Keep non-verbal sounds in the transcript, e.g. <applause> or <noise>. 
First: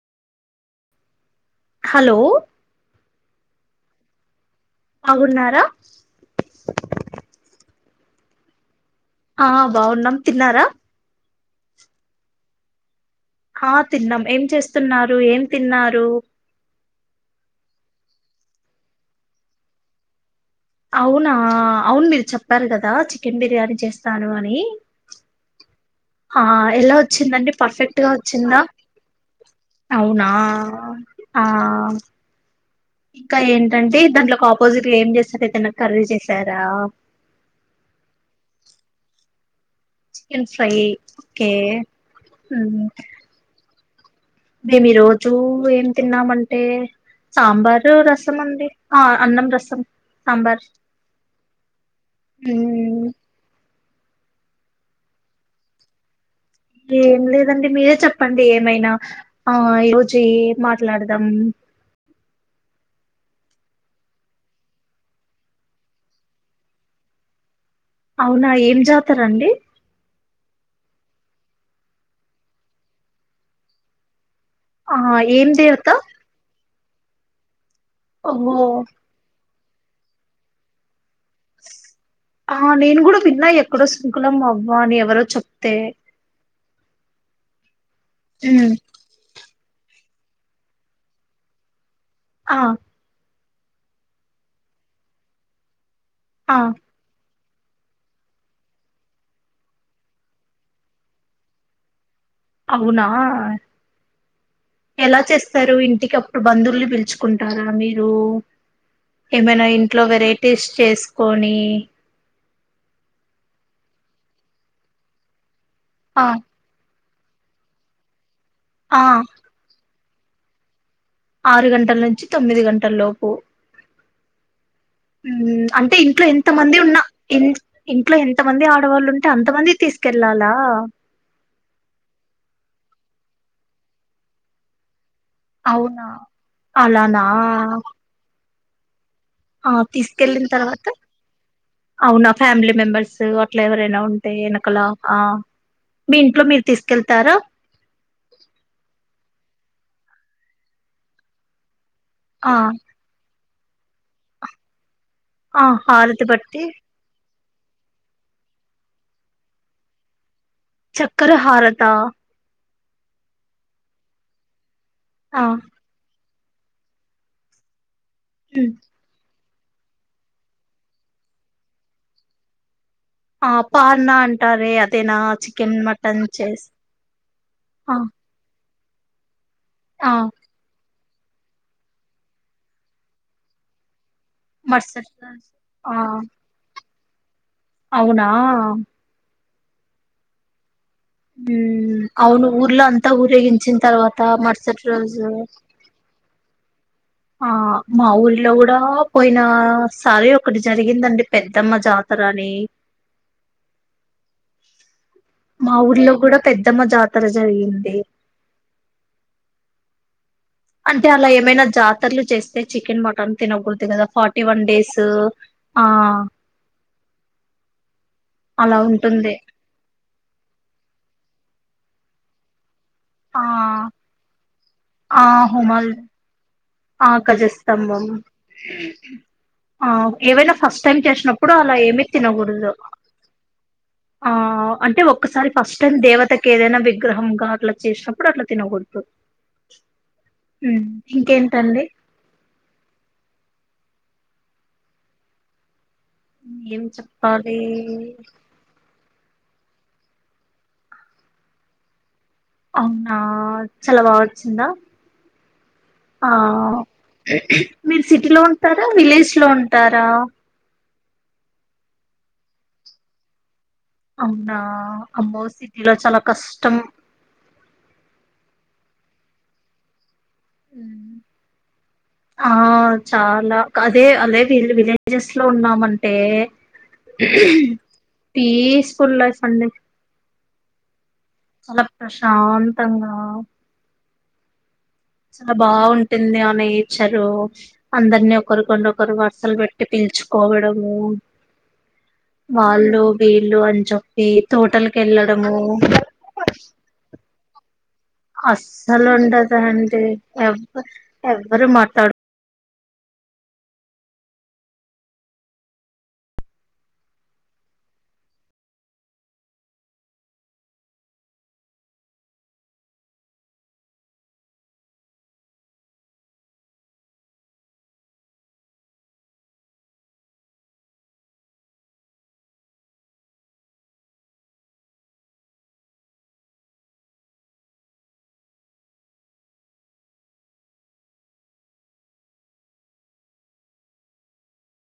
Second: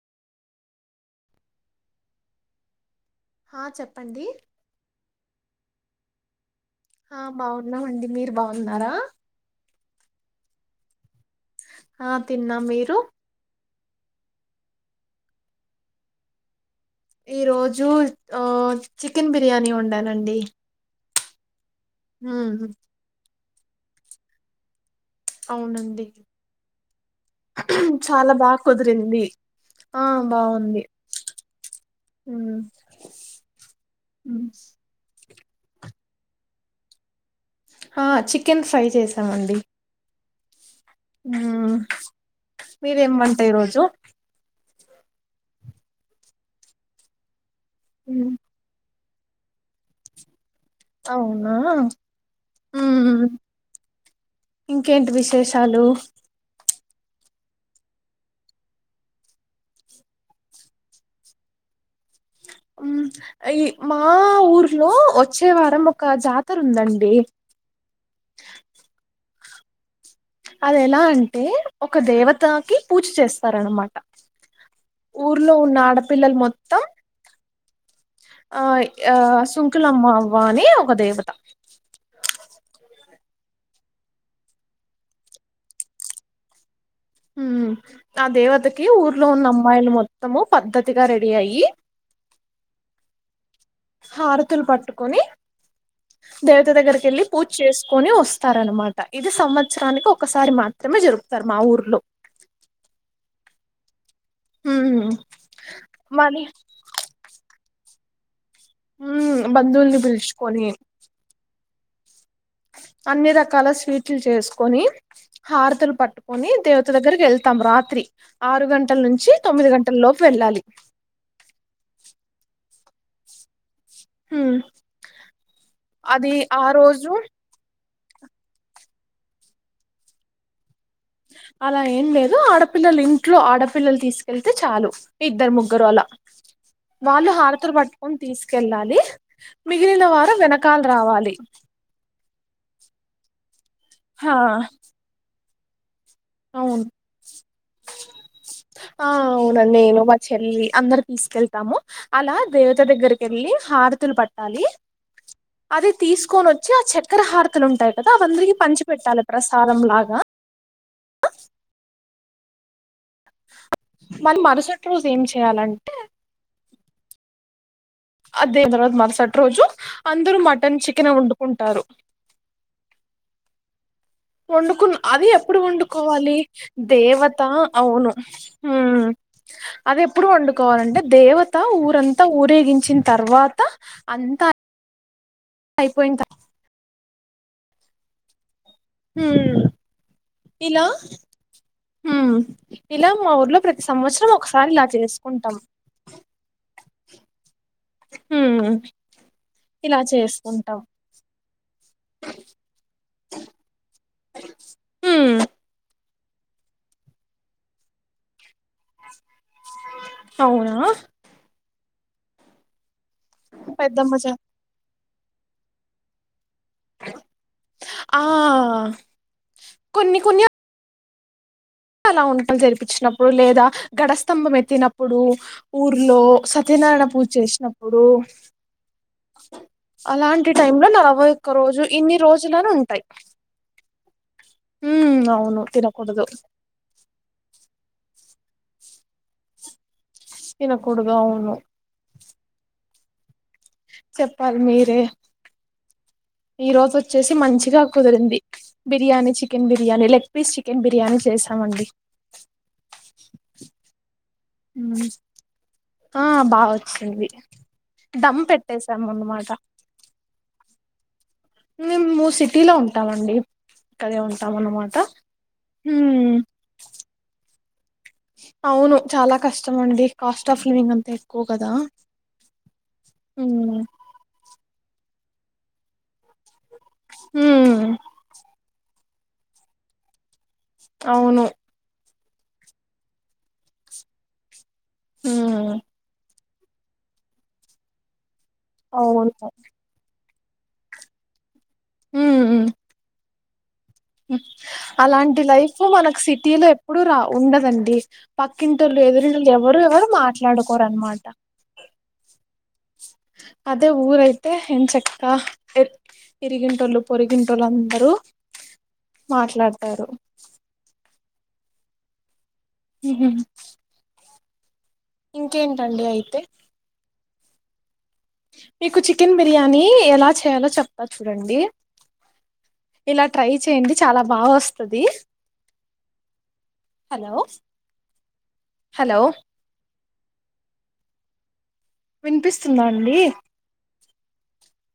Hello హ చెప్పండి బాగున్నారా ఆ బాగున్నామండి మీరు బాగున్నారా ఆ బాగున్నాం తిన్నారా ఆ తిన్నా మీరు ఆ తిన్నాం ఏం చేస్తున్నారు ఏం తిన్నారు ఈ రోజు ఆ చికెన్ బిర్యానీ వండానండి అవునా అవును మీరు ఉమ్ చెప్పారు కదా చికెన్ బిర్యానీ చేస్తాను అని అవునండి ఆ ఎలా వచ్చిందండి పర్ఫెక్ట్గా చాలా బాగా వచ్చిందా కుదిరింది ఆ అవునా బాగుంది ఆ ఉమ్ ఇంకా ఏంటంటే దాంట్లోకి ఆపోజిట్ గ ఏం జేస్తార్ ఏదైన కర్రీ చేసారా ఆ చికెన్ ఫ్రై చేసామండి. చికెన్ ఫ్రై కే ఉమ్ మ్ మీరేం వంట ఈరోజు మేం ఈ రోజు ఏం తిన్నామంటే సాంబార్ ఉమ్ రసమండి ఆ అన్నం, రసం, సాంబార్. అవునా ఉమ్, హ్మ్ ఇంకేంటి విశేషాలు ఏం లేదండి మీరే చెప్పండి ఏమైనా ఆ ఈ రోజు ఏం మాట్లాడ్దాం. ఉమ్ ఈ మా ఊర్లో వచ్చే వారం ఒక జాతరుందండి. అవునా ఏం జాతరండి. అద్ ఎలా అంటే ఒక దేవతాకి పూజ చేస్తారన్నమాట. ఆ ఏం ఊర్లో ఉన్న దేవత ఆడపిల్లల్ మొత్తం ఓహో ఆ యా సుంకులమ్మ అవ్వ అని ఒక దేవ ఆ నేను గుడం విన్నా ఎక్కడో సుంకులమ్మ అవ్వ అని ఎవరో చెప్తే హ్మ్ ఆ ఉమ్ దేవతకి ఊర్లో ఉన్న అమ్మాయిలు మొత్తము పద్ధతిగా రెడీ అయ్యి ఆ హారతులు పట్టుకొని, ఆ దేవత దగ్గర్కెళ్ళి పూజ్చేస్కొని వస్తారన్నమాట ఇది సంవత్సరానికి ఒకసారి మాత్రమే జరుపుతారు మా ఊర్లో అవునా ఉమ్. ఎలా చేస్తారు ఇంటికప్పు మరి బంధువుల్ని పిలుచుకుంటారా మీరు ఉమ్, ఏమైన బంధువుల్ని ఇంట్లో పిలుచుకొని వెరైటీస్ చేస్కోని అన్ని రకాల స్వీట్లు చేస్కొని, హారతులు ఆ పట్టుకొని దేవ త దగ్గరికెళ్తాం రాత్రి. ఆరు ఆ గంటల్ నుంచి తొమ్మిది గంటల్లోపు వెళ్ళాలి. ఆరు గంటల్ నుంచి తొమ్మిది గంటల్లోపు మ్ అంటే ఇంట్లో అది ఎంత ఆ మంది ఉన్నా రోజు ఇన్ ఇంట్లో ఎంత మంది ఆడవాళ్ళంటే అంత మంది తీస్కెళ్లాలా అలా ఏం లేదు. ఆడపిల్లల్ ఇంట్లో ఆడపిల్లలు తీస్కెళ్తే చాలు ఇద్దరు ముగ్గురు అలా అవునా అలానా వాళ్ళు హారతులు పట్టుకొని తీస్కెళ్ళాలి. ఆ తీస్కెళ్ళిన్ తర్వాత అవునా ఫ్యామిలీ మెంబర్స్ అట్లా ఎవరైనా ఉంటే హా ఎనకల ఆ మీ ఇంట్లో మీర్ అవును తీస్కెళ్తారా? అవునా నేను మా చెల్లి అందరు తీస్కెళ్తాము. అలా ఆ దేవత దగ్గర్కెళ్ళి హారతులు పట్టాలి. ఆ అది హారతి బట్టి తీస్కొనొచ్చి ఆ చక్కర హారత్ తులుంటాయి కదా అవందరికీ పంచి పెట్టాలె ప్రసాదం లాగా చక్కర హారతా మరి మరుసటి రోజు ఏం ఆ చేయాలంటే ఆ హ్మ్ దీన్ తర్వాత మర్సట్ ట్రోజు అందరూ మటన్ చికెనే వండుకుంటారు. ఆ పార్నా అంటారే వండుకున్ అదేనా అది ఎప్పుడు చికెన్ మటన్ వండుకోవాలి చేసి దేవత ఆ అవును మ్ ఆ అదెప్పుడు వండుకోవాలంటే దేవత ఊరంతా ఊరేగించిన్ తర్వాత అంతా మరుసటి రోజు ఆ అయిపోయిన్ త అవునా మ్ ఇలా మ్ ఉమ్ అవును ఊర్లో అంతా ఇలా మా ఊర్లో ఊరేగించిన్ ప్రతి తర్వాత సంవత్సరం ఒకసారి మర్సట్ ఇలా రోజు చేసుకుంటాం ఆ మా ఊర్లో ఉమ్ గుడా పోయిన ఇలా సారి ఒకటి చేసుకుంటాం జరిగిందండి పెద్దమ్మ జాతరని <inaudible> ఉమ్ కూడా పెద్దమ్మ జాతర జరిగింది అవునా అంటే అలా ఏమైనా జాతరలు చేస్తే చికెన్ మటన్ తినకూడదు కదా పెద్దమ్మ చ ఫార్టీ వన్ డేస్ ఆ ఆ అలా ఉంటుంది కొన్ని కొన్ని అలా ఉండలు జరిపించినప్పుడు ఆ లేదా ఘడ స్స్తంభం ఎత్తినప్పుడు ఆ హోమాలు ఊర్లో స ఆ గజస్తంభం ఆ అలాంటి ఏవైనా ఫస్ట్ లో టైమ్ నలభై ఒక్క చేసినప్పుడు అలా రోజు ఏమి ఇన్ని రోజులని తినకూడదు ఉంటాయి ఆ అంటే ఉమ్ ఒక్కసారి అవును ఫస్ట్ టైం తినకూడదు దేవతకి ఏదైనా విగ్రహంగా అట్లా చేసిన అప్పుడు అట్లా తిన కూడదు తిన కుడుదు అవును అండి చెప్పాలి మీరే ఈ ఏం రోజు వచ్చేసి చెప్పాలి మంచిగా కుదిరింది biryani chicken biryani leg piece chicken biryani చేసామండి. అవునా చాలా బాగా వచ్చిందా ఆ బాగా వచ్చింది. మీరు సిటీ లో దమ్ ఉంటారా పెట్టేసాము విలేజ్ లో అన్నమాట ఉంటారా మేము సిటీలో ఉంటామండి ఇక్కడే ఉంటాం అవునా అన్నమాట అమ్మో సిటీలో హుం చాలా కష్టం అవును చాలా కష్టం అండి కాస్ట్ ఆఫ్ లివింగ్ అంతా ఎక్కువ కదా ఆ చాలా హ్మ్ అదే అదే విలు వి జెస్ లో ఉన్నామంటే హ్మ్ పీస్ ఫుల్ లైఫ్ అండి అవును శాంతంగా చాలా హ్మ్ బాగుంటుంది అ నేచరు అందరిని ఒకరికొండొకరు అవును వరుసలు పెట్టి పిల్చుకోవడము హ్మ్ వాళ్ళు వీళ్ళు అ అలాంటి లైఫ్ మనకు సిటీ లో ఎప్పుడు రా ఉండదండి పక్కింటోల్లు అస్సలు ఎదురిలు ఎవరు ఉండదండి ఎవరు ఎవ మాట్లాడుకోరునమాట అ అదే ఊరైతే ఎం చక్క ఎ ఇరిగింటోల్లు పొరిగింటోల్లు అందరూ మాట్లాడతారు హ ఇంకేంటండి అయితే మీకు చికెన్ బిర్యానీ ఎలా చేయాలో చెప్తా చూడండి ఇలా ట్రై చేయండి చాలా బాగా వస్తది హలో హలో వినిపిస్తుందండి